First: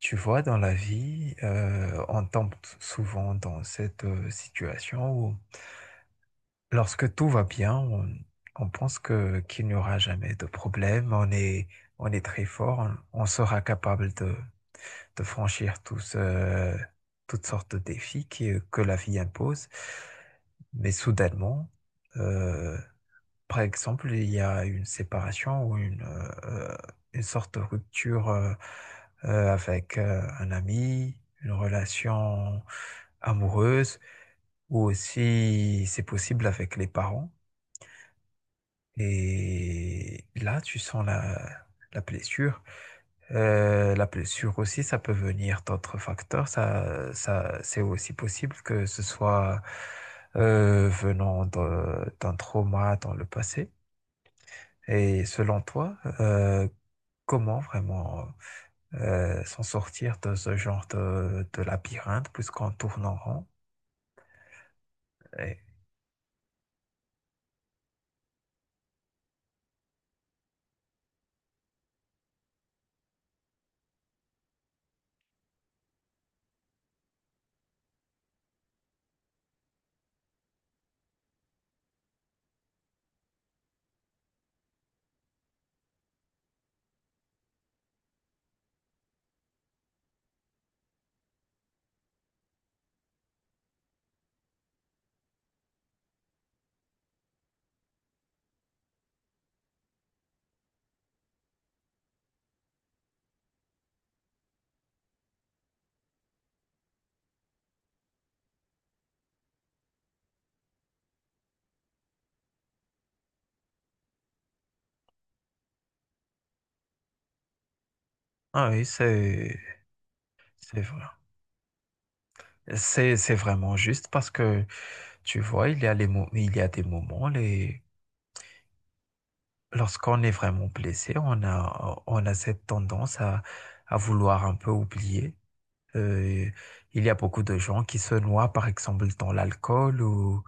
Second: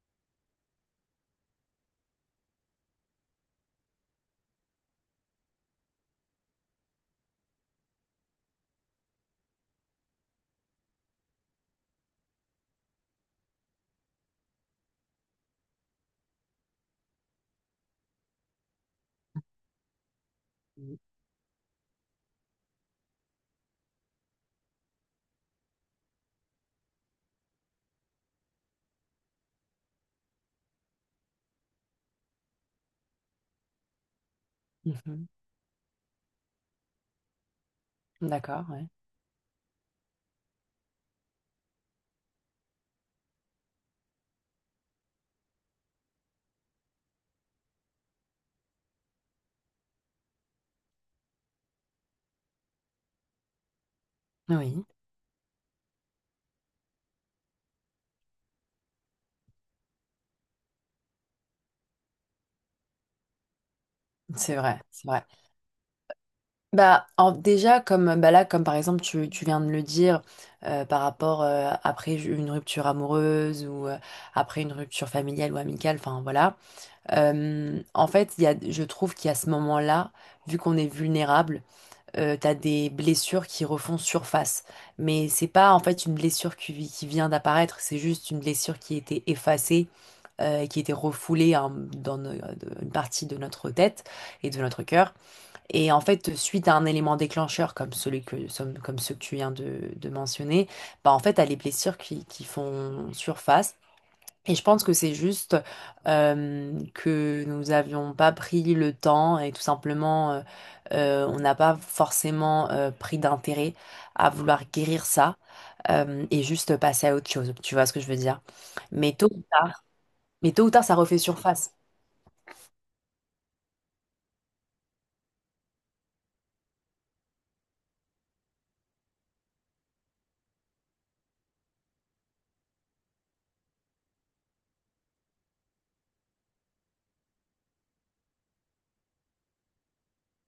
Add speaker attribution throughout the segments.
Speaker 1: Tu vois, dans la vie, on tombe souvent dans cette situation où, lorsque tout va bien, on pense que qu'il n'y aura jamais de problème, on est très fort, on sera capable de franchir toutes sortes de défis que la vie impose. Mais
Speaker 2: Mhm.
Speaker 1: soudainement, euh, par exemple, il y a une séparation ou une sorte de rupture avec un ami, une relation amoureuse, ou
Speaker 2: Mhm.
Speaker 1: aussi c'est possible avec les parents.
Speaker 2: D'accord, ouais.
Speaker 1: Et là, tu sens la blessure. La blessure aussi, ça peut venir d'autres facteurs. C'est aussi possible que ce soit venant d'un trauma dans le passé.
Speaker 2: Oui,
Speaker 1: Et selon toi, comment vraiment s'en sortir de ce genre de labyrinthe puisqu'on tourne en rond?
Speaker 2: c'est vrai, c'est vrai.
Speaker 1: Et-
Speaker 2: Bah, en- déjà, comme bah là, comme par exemple, tu viens de le dire, par rapport après une rupture amoureuse ou après une rupture familiale ou amicale, enfin voilà. En fait, il y a, je trouve qu'il y a ce moment-là, vu qu'on est vulnérable, t'as des blessures qui refont surface. Mais c'est pas en fait une blessure qui vient d'apparaître, c'est juste une blessure qui était effacée qui était refoulée hein, dans une partie de notre tête et de notre cœur. Et en fait, suite à un élément déclencheur comme comme ceux que tu viens de mentionner, bah en fait, t'as les blessures qui font surface. Et je pense que c'est juste que nous n'avions pas pris le temps et tout simplement, on n'a pas forcément pris d'intérêt à vouloir guérir ça et juste passer à autre chose. Tu vois ce que je veux dire?
Speaker 1: ah oui,
Speaker 2: Mais tôt,
Speaker 1: c'est
Speaker 2: mais tôt ou
Speaker 1: c'est
Speaker 2: tard, ça
Speaker 1: vrai.
Speaker 2: refait surface.
Speaker 1: C'est vraiment juste parce que tu vois, il y a il y a des moments les lorsqu'on est vraiment blessé, on a cette tendance à vouloir un peu oublier. Euh, il y a beaucoup de gens qui se noient, par exemple, dans l'alcool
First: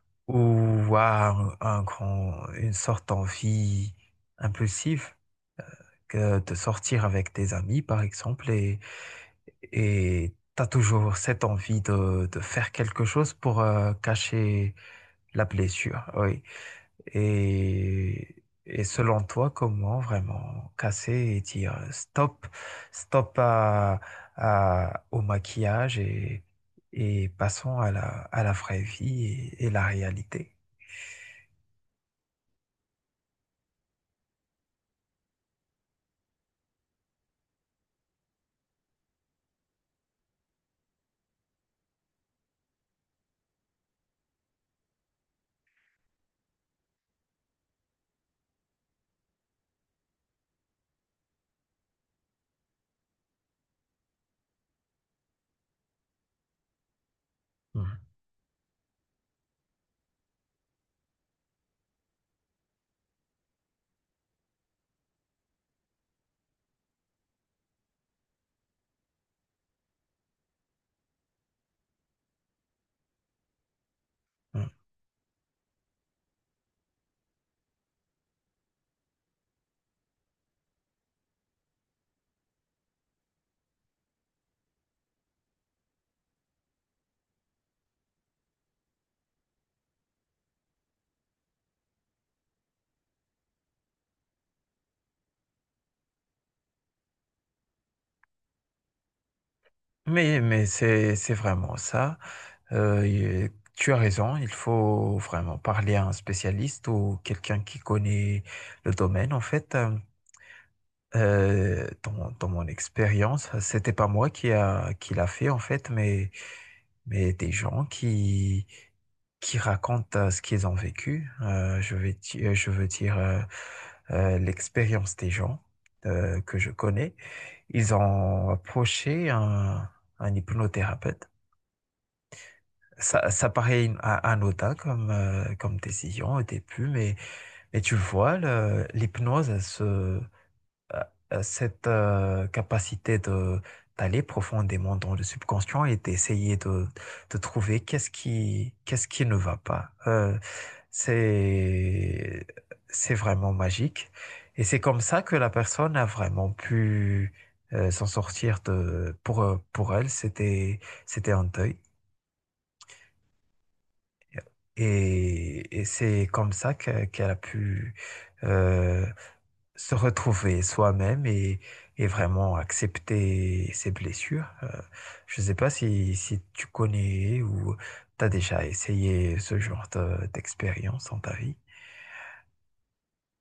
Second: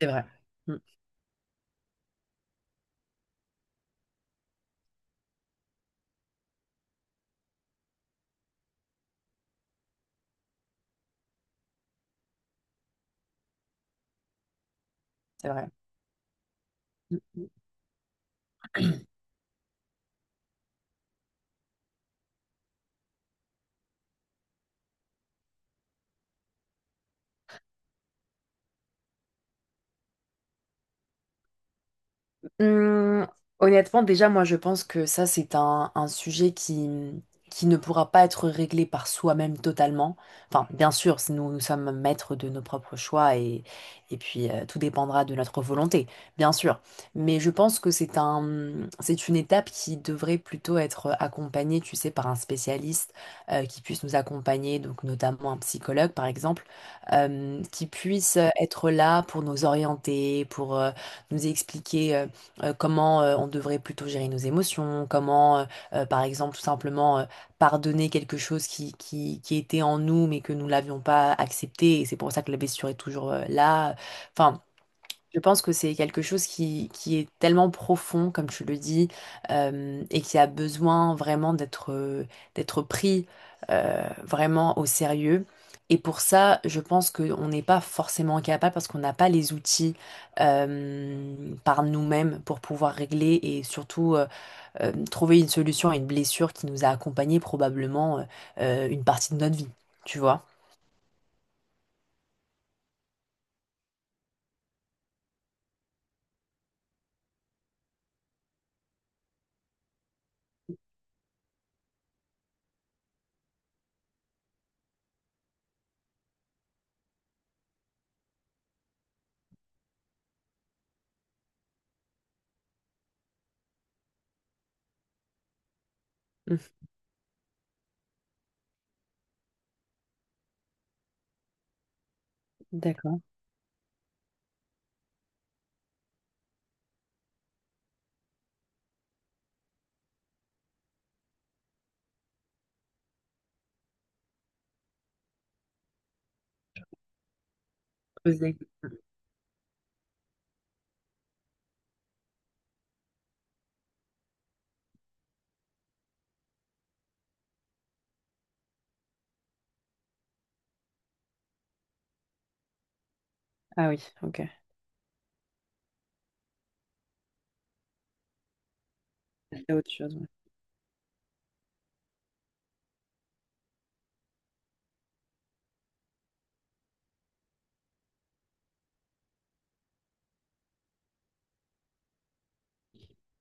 Speaker 2: C'est vrai. Mm,
Speaker 1: ou à un grand, une sorte d'envie impulsive que de sortir avec tes amis, par exemple, et tu as toujours cette envie de faire quelque chose pour cacher la
Speaker 2: c'est vrai.
Speaker 1: blessure. Oui.
Speaker 2: Mm.
Speaker 1: Et, et selon toi, comment vraiment casser et dire stop, stop au maquillage et passons à à la vraie vie et la réalité?
Speaker 2: Hum, Honnêtement, déjà, moi, je pense que ça, c'est un sujet qui ne pourra pas être réglé par soi-même totalement. Enfin, bien sûr, si nous, nous sommes maîtres de nos propres choix et puis tout dépendra de notre volonté, bien sûr. Mais je pense que c'est une étape qui devrait plutôt être accompagnée, tu sais, par un spécialiste qui puisse nous accompagner, donc notamment un psychologue, par exemple, qui
Speaker 1: Mhm.
Speaker 2: puisse être là pour nous orienter, pour nous expliquer, comment on devrait plutôt gérer nos émotions, comment, par exemple, tout simplement pardonner quelque chose qui était en nous mais que nous l'avions pas accepté et c'est pour ça que la blessure est toujours là. Enfin,
Speaker 1: Mhm.
Speaker 2: je pense que c'est quelque chose qui est tellement profond, comme tu le dis, et qui a besoin vraiment d'être pris vraiment au sérieux. Et pour ça, je pense qu'on n'est pas forcément capable parce qu'on n'a pas les outils par nous-mêmes pour pouvoir régler et surtout trouver une solution à une blessure qui nous a accompagnés probablement une partie de notre vie, tu vois?
Speaker 1: Mais c'est vraiment ça. Tu as raison, il faut vraiment parler à un spécialiste ou quelqu'un qui connaît le domaine, en fait. Dans mon expérience, c'était pas moi qui l'a fait en fait, mais des gens qui racontent ce qu'ils ont vécu. Je veux dire l'expérience des gens que je
Speaker 2: Mhm.
Speaker 1: connais. Ils ont approché un hypnothérapeute.
Speaker 2: D'accord.
Speaker 1: Ça paraît anodin comme, comme décision au début, mais tu vois, l'hypnose, euh, cette capacité de d'aller profondément dans le subconscient et d'essayer de trouver
Speaker 2: Poser.
Speaker 1: qu'est-ce qui ne va pas. C'est c'est vraiment magique et c'est comme ça que la personne a vraiment pu s'en sortir de pour elle c'était un deuil
Speaker 2: Ah oui, ok.
Speaker 1: et c'est comme ça qu'elle a pu euh,
Speaker 2: C'est autre
Speaker 1: se
Speaker 2: chose.
Speaker 1: retrouver soi-même et vraiment accepter ses blessures. Je ne sais pas si, si tu connais ou tu as déjà essayé ce genre d'expérience dans ta vie.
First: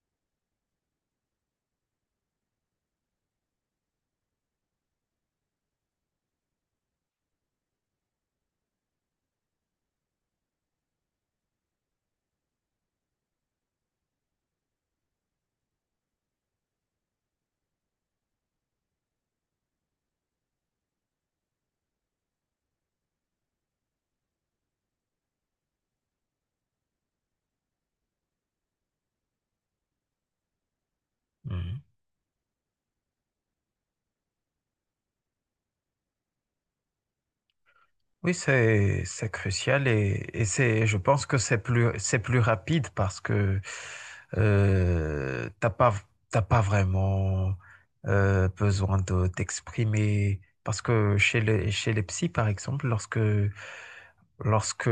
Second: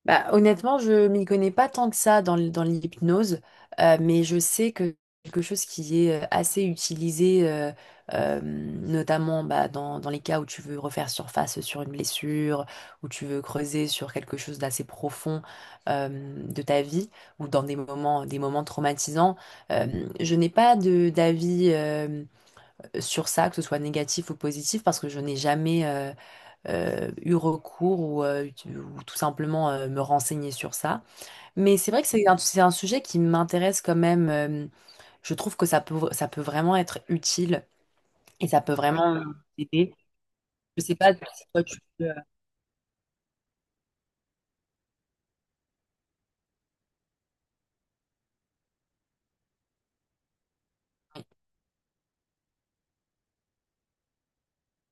Speaker 2: Bah, honnêtement, je m'y connais pas tant que ça dans, dans l'hypnose, mais je sais que quelque chose qui est assez utilisé, notamment bah, dans, dans les cas où tu veux refaire surface sur une blessure, où tu veux creuser sur quelque chose d'assez profond euh, de ta vie, ou dans des moments traumatisants. Euh, je n'ai pas de d'avis sur ça, que ce soit négatif ou positif, parce que je n'ai jamais, eu recours ou tout simplement me renseigner sur ça. Mais
Speaker 1: Mhm.
Speaker 2: c'est vrai que c'est un sujet qui m'intéresse quand même. Je trouve que ça peut vraiment être utile
Speaker 1: Oui,
Speaker 2: et ça peut vraiment
Speaker 1: c'est crucial
Speaker 2: aider.
Speaker 1: et
Speaker 2: Je
Speaker 1: c'est,
Speaker 2: sais
Speaker 1: je
Speaker 2: pas
Speaker 1: pense que
Speaker 2: si toi tu peux...
Speaker 1: c'est plus rapide parce que euh, t'as pas, t'as pas vraiment besoin de t'exprimer. Parce que chez les psys, par exemple, lorsque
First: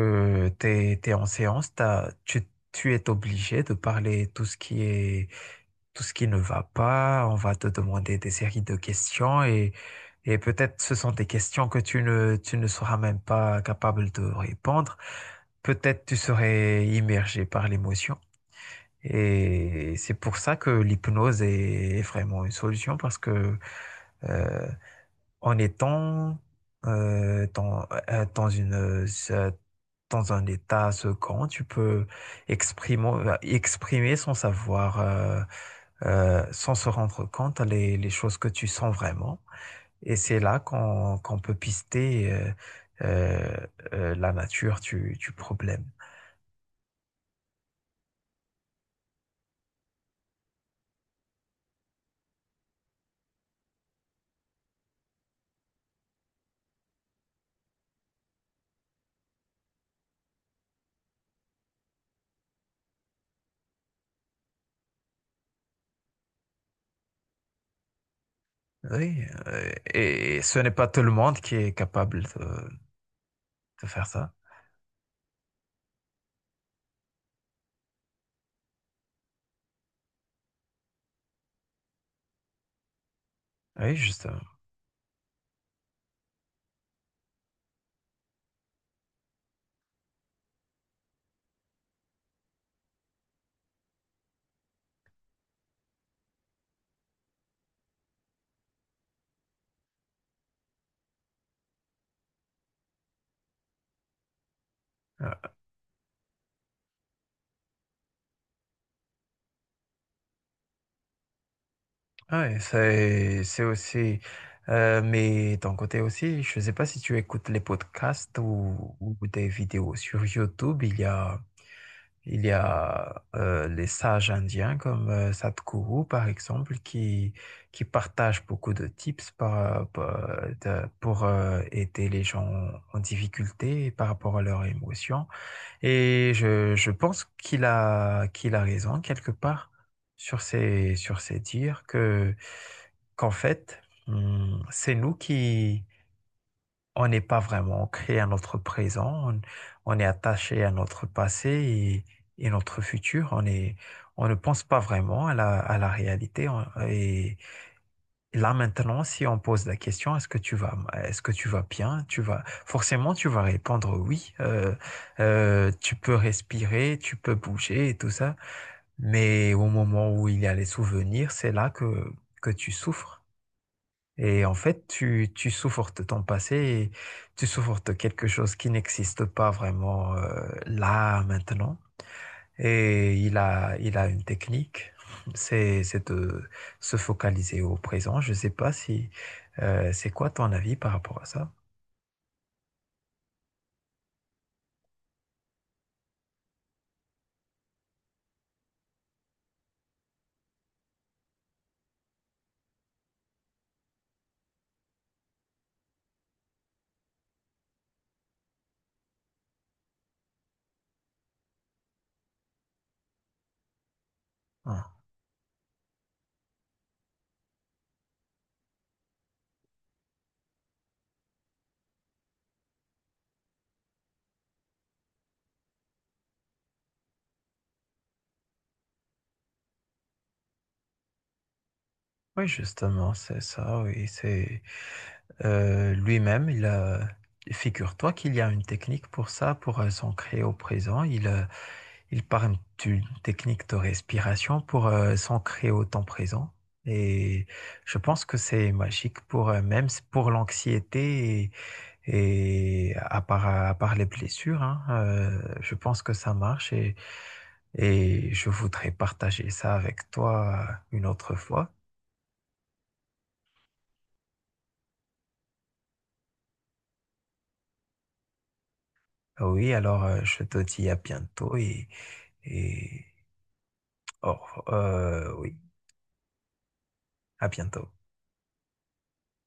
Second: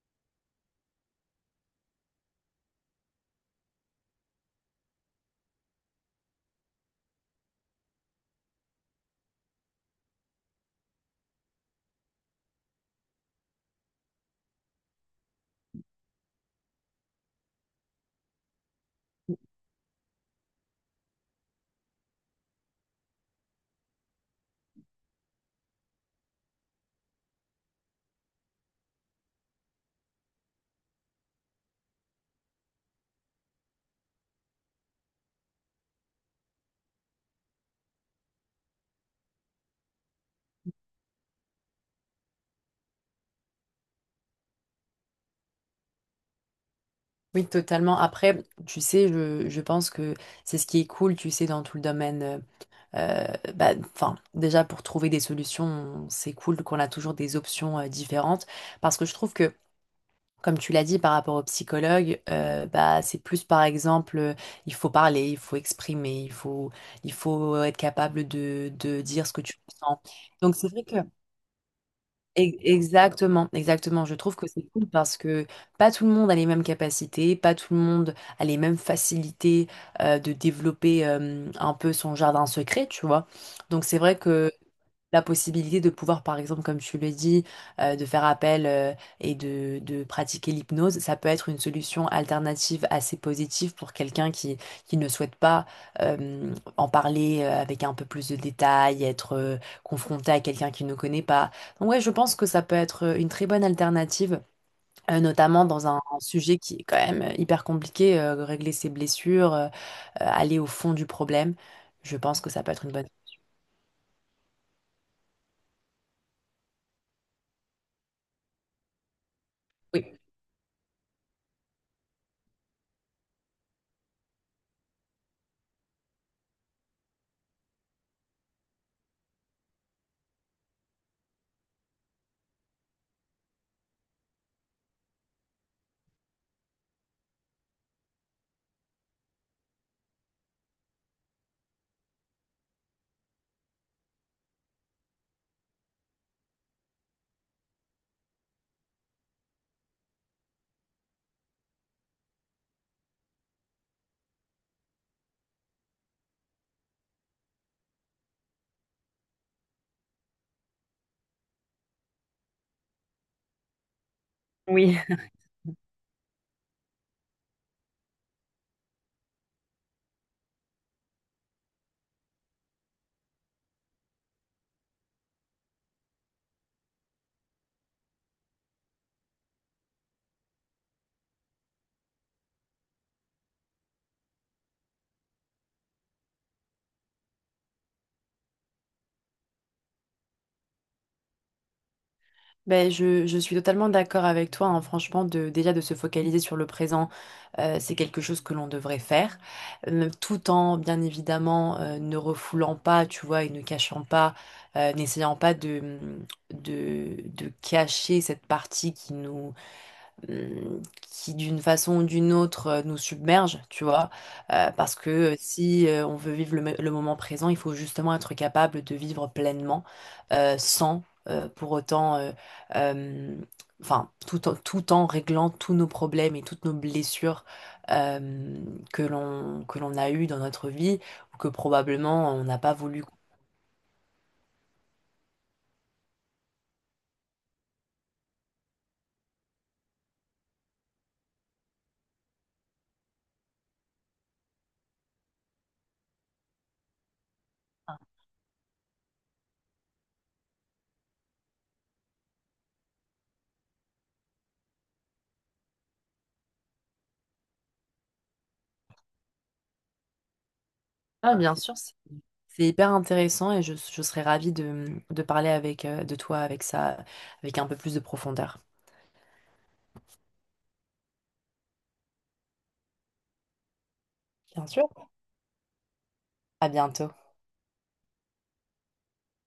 Speaker 1: en séance, tu es obligé de parler tout ce qui est, tout ce qui ne va pas. On va te demander des séries de questions et peut-être ce sont des questions que tu ne seras même pas capable de répondre. Peut-être tu serais immergé par l'émotion. Et c'est pour ça que l'hypnose est, est vraiment une solution parce que euh, en étant euh, dans, euh, dans une, euh, dans un état second, tu peux exprimer, exprimer sans savoir, sans se rendre compte les choses que tu sens vraiment. Et c'est là qu'on peut pister euh, la nature du problème.
Speaker 2: Oui, totalement. Après, tu sais, je pense que c'est ce qui est cool, tu sais, dans tout le domaine. euh, Bah, enfin, déjà, pour trouver des solutions, c'est cool qu'on a toujours des options différentes. Parce que je trouve que comme tu l'as dit par rapport au psychologue, bah, c'est plus par exemple, il faut parler, il faut exprimer, il faut être capable de
Speaker 1: Oui,
Speaker 2: dire ce que tu ressens.
Speaker 1: et
Speaker 2: Donc
Speaker 1: ce
Speaker 2: c'est
Speaker 1: n'est
Speaker 2: vrai
Speaker 1: pas
Speaker 2: que...
Speaker 1: tout le monde qui est capable
Speaker 2: Exactement,
Speaker 1: de faire
Speaker 2: exactement. Je
Speaker 1: ça.
Speaker 2: trouve que c'est cool parce que pas tout le monde a les mêmes capacités, pas tout le monde a les mêmes facilités de développer un peu son jardin secret, tu vois. Donc
Speaker 1: Oui,
Speaker 2: c'est vrai
Speaker 1: justement.
Speaker 2: que la possibilité de pouvoir, par exemple, comme tu le dis, de faire appel et de pratiquer l'hypnose, ça peut être une solution alternative assez positive pour quelqu'un qui ne souhaite pas en parler avec un peu plus de détails, être confronté à quelqu'un qui ne connaît pas. Donc ouais, je pense que ça peut être une très bonne alternative.
Speaker 1: Ouais.
Speaker 2: Notamment dans un sujet qui est quand même hyper compliqué, régler ses blessures, aller au fond du problème. Je pense
Speaker 1: Ah
Speaker 2: que
Speaker 1: ouais,
Speaker 2: ça peut être une bonne...
Speaker 1: c'est aussi. Mais ton côté aussi, je ne sais pas si tu écoutes les podcasts ou des vidéos
Speaker 2: Oui.
Speaker 1: sur YouTube. Il y a les sages indiens comme Sadhguru, par exemple, qui partagent beaucoup de tips pour aider les gens en difficulté par rapport à leurs émotions. Et je pense qu'il a raison quelque part sur ces dires qu'en fait, c'est nous qui, on n'est pas vraiment ancré à notre présent, on est attaché à notre passé et notre futur, on ne pense pas vraiment à à la réalité et, là maintenant, si on pose la question, est-ce que tu vas bien? Forcément, tu vas répondre oui.
Speaker 2: Oui,
Speaker 1: Tu peux respirer, tu peux bouger et tout ça. Mais au moment où il y a les souvenirs, c'est là que tu souffres. Et en fait, tu souffres de ton passé et tu souffres de quelque chose qui n'existe pas vraiment là maintenant. Et il a une technique, c'est de se focaliser au présent. Je ne sais pas si c'est quoi ton avis par rapport à ça?
Speaker 2: ben, je suis totalement d'accord avec toi, hein. Franchement, de, déjà de se focaliser sur le présent, c'est quelque chose que l'on devrait faire. Tout en, bien évidemment, ne refoulant pas, tu vois, et ne cachant pas, n'essayant pas de, de cacher cette partie qui nous, qui d'une façon ou d'une autre nous submerge, tu vois.
Speaker 1: Ah,
Speaker 2: Parce que si on veut vivre le, le moment présent, il faut justement être capable de vivre pleinement sans pour autant, euh, enfin, tout en, tout en réglant tous nos problèmes et toutes nos blessures euh, que l'on a eues dans notre vie ou que probablement on
Speaker 1: oui,
Speaker 2: n'a pas voulu.
Speaker 1: justement, c'est ça, oui, c'est lui-même, figure-toi qu'il y a une technique pour ça, pour s'ancrer au présent. Il parle d'une technique de respiration pour s'ancrer au temps présent. Et je pense que c'est magique pour même pour l'anxiété. Et à part les blessures, hein, je pense que ça marche et je voudrais partager ça avec toi une autre
Speaker 2: Ah, bien
Speaker 1: fois.
Speaker 2: sûr, c'est hyper intéressant et je serais ravie de parler avec, de toi avec ça, avec un peu plus de profondeur.
Speaker 1: Ah oui, alors je te dis à bientôt et, et oh,
Speaker 2: Bien sûr.
Speaker 1: oui,
Speaker 2: À bientôt.
Speaker 1: à bientôt.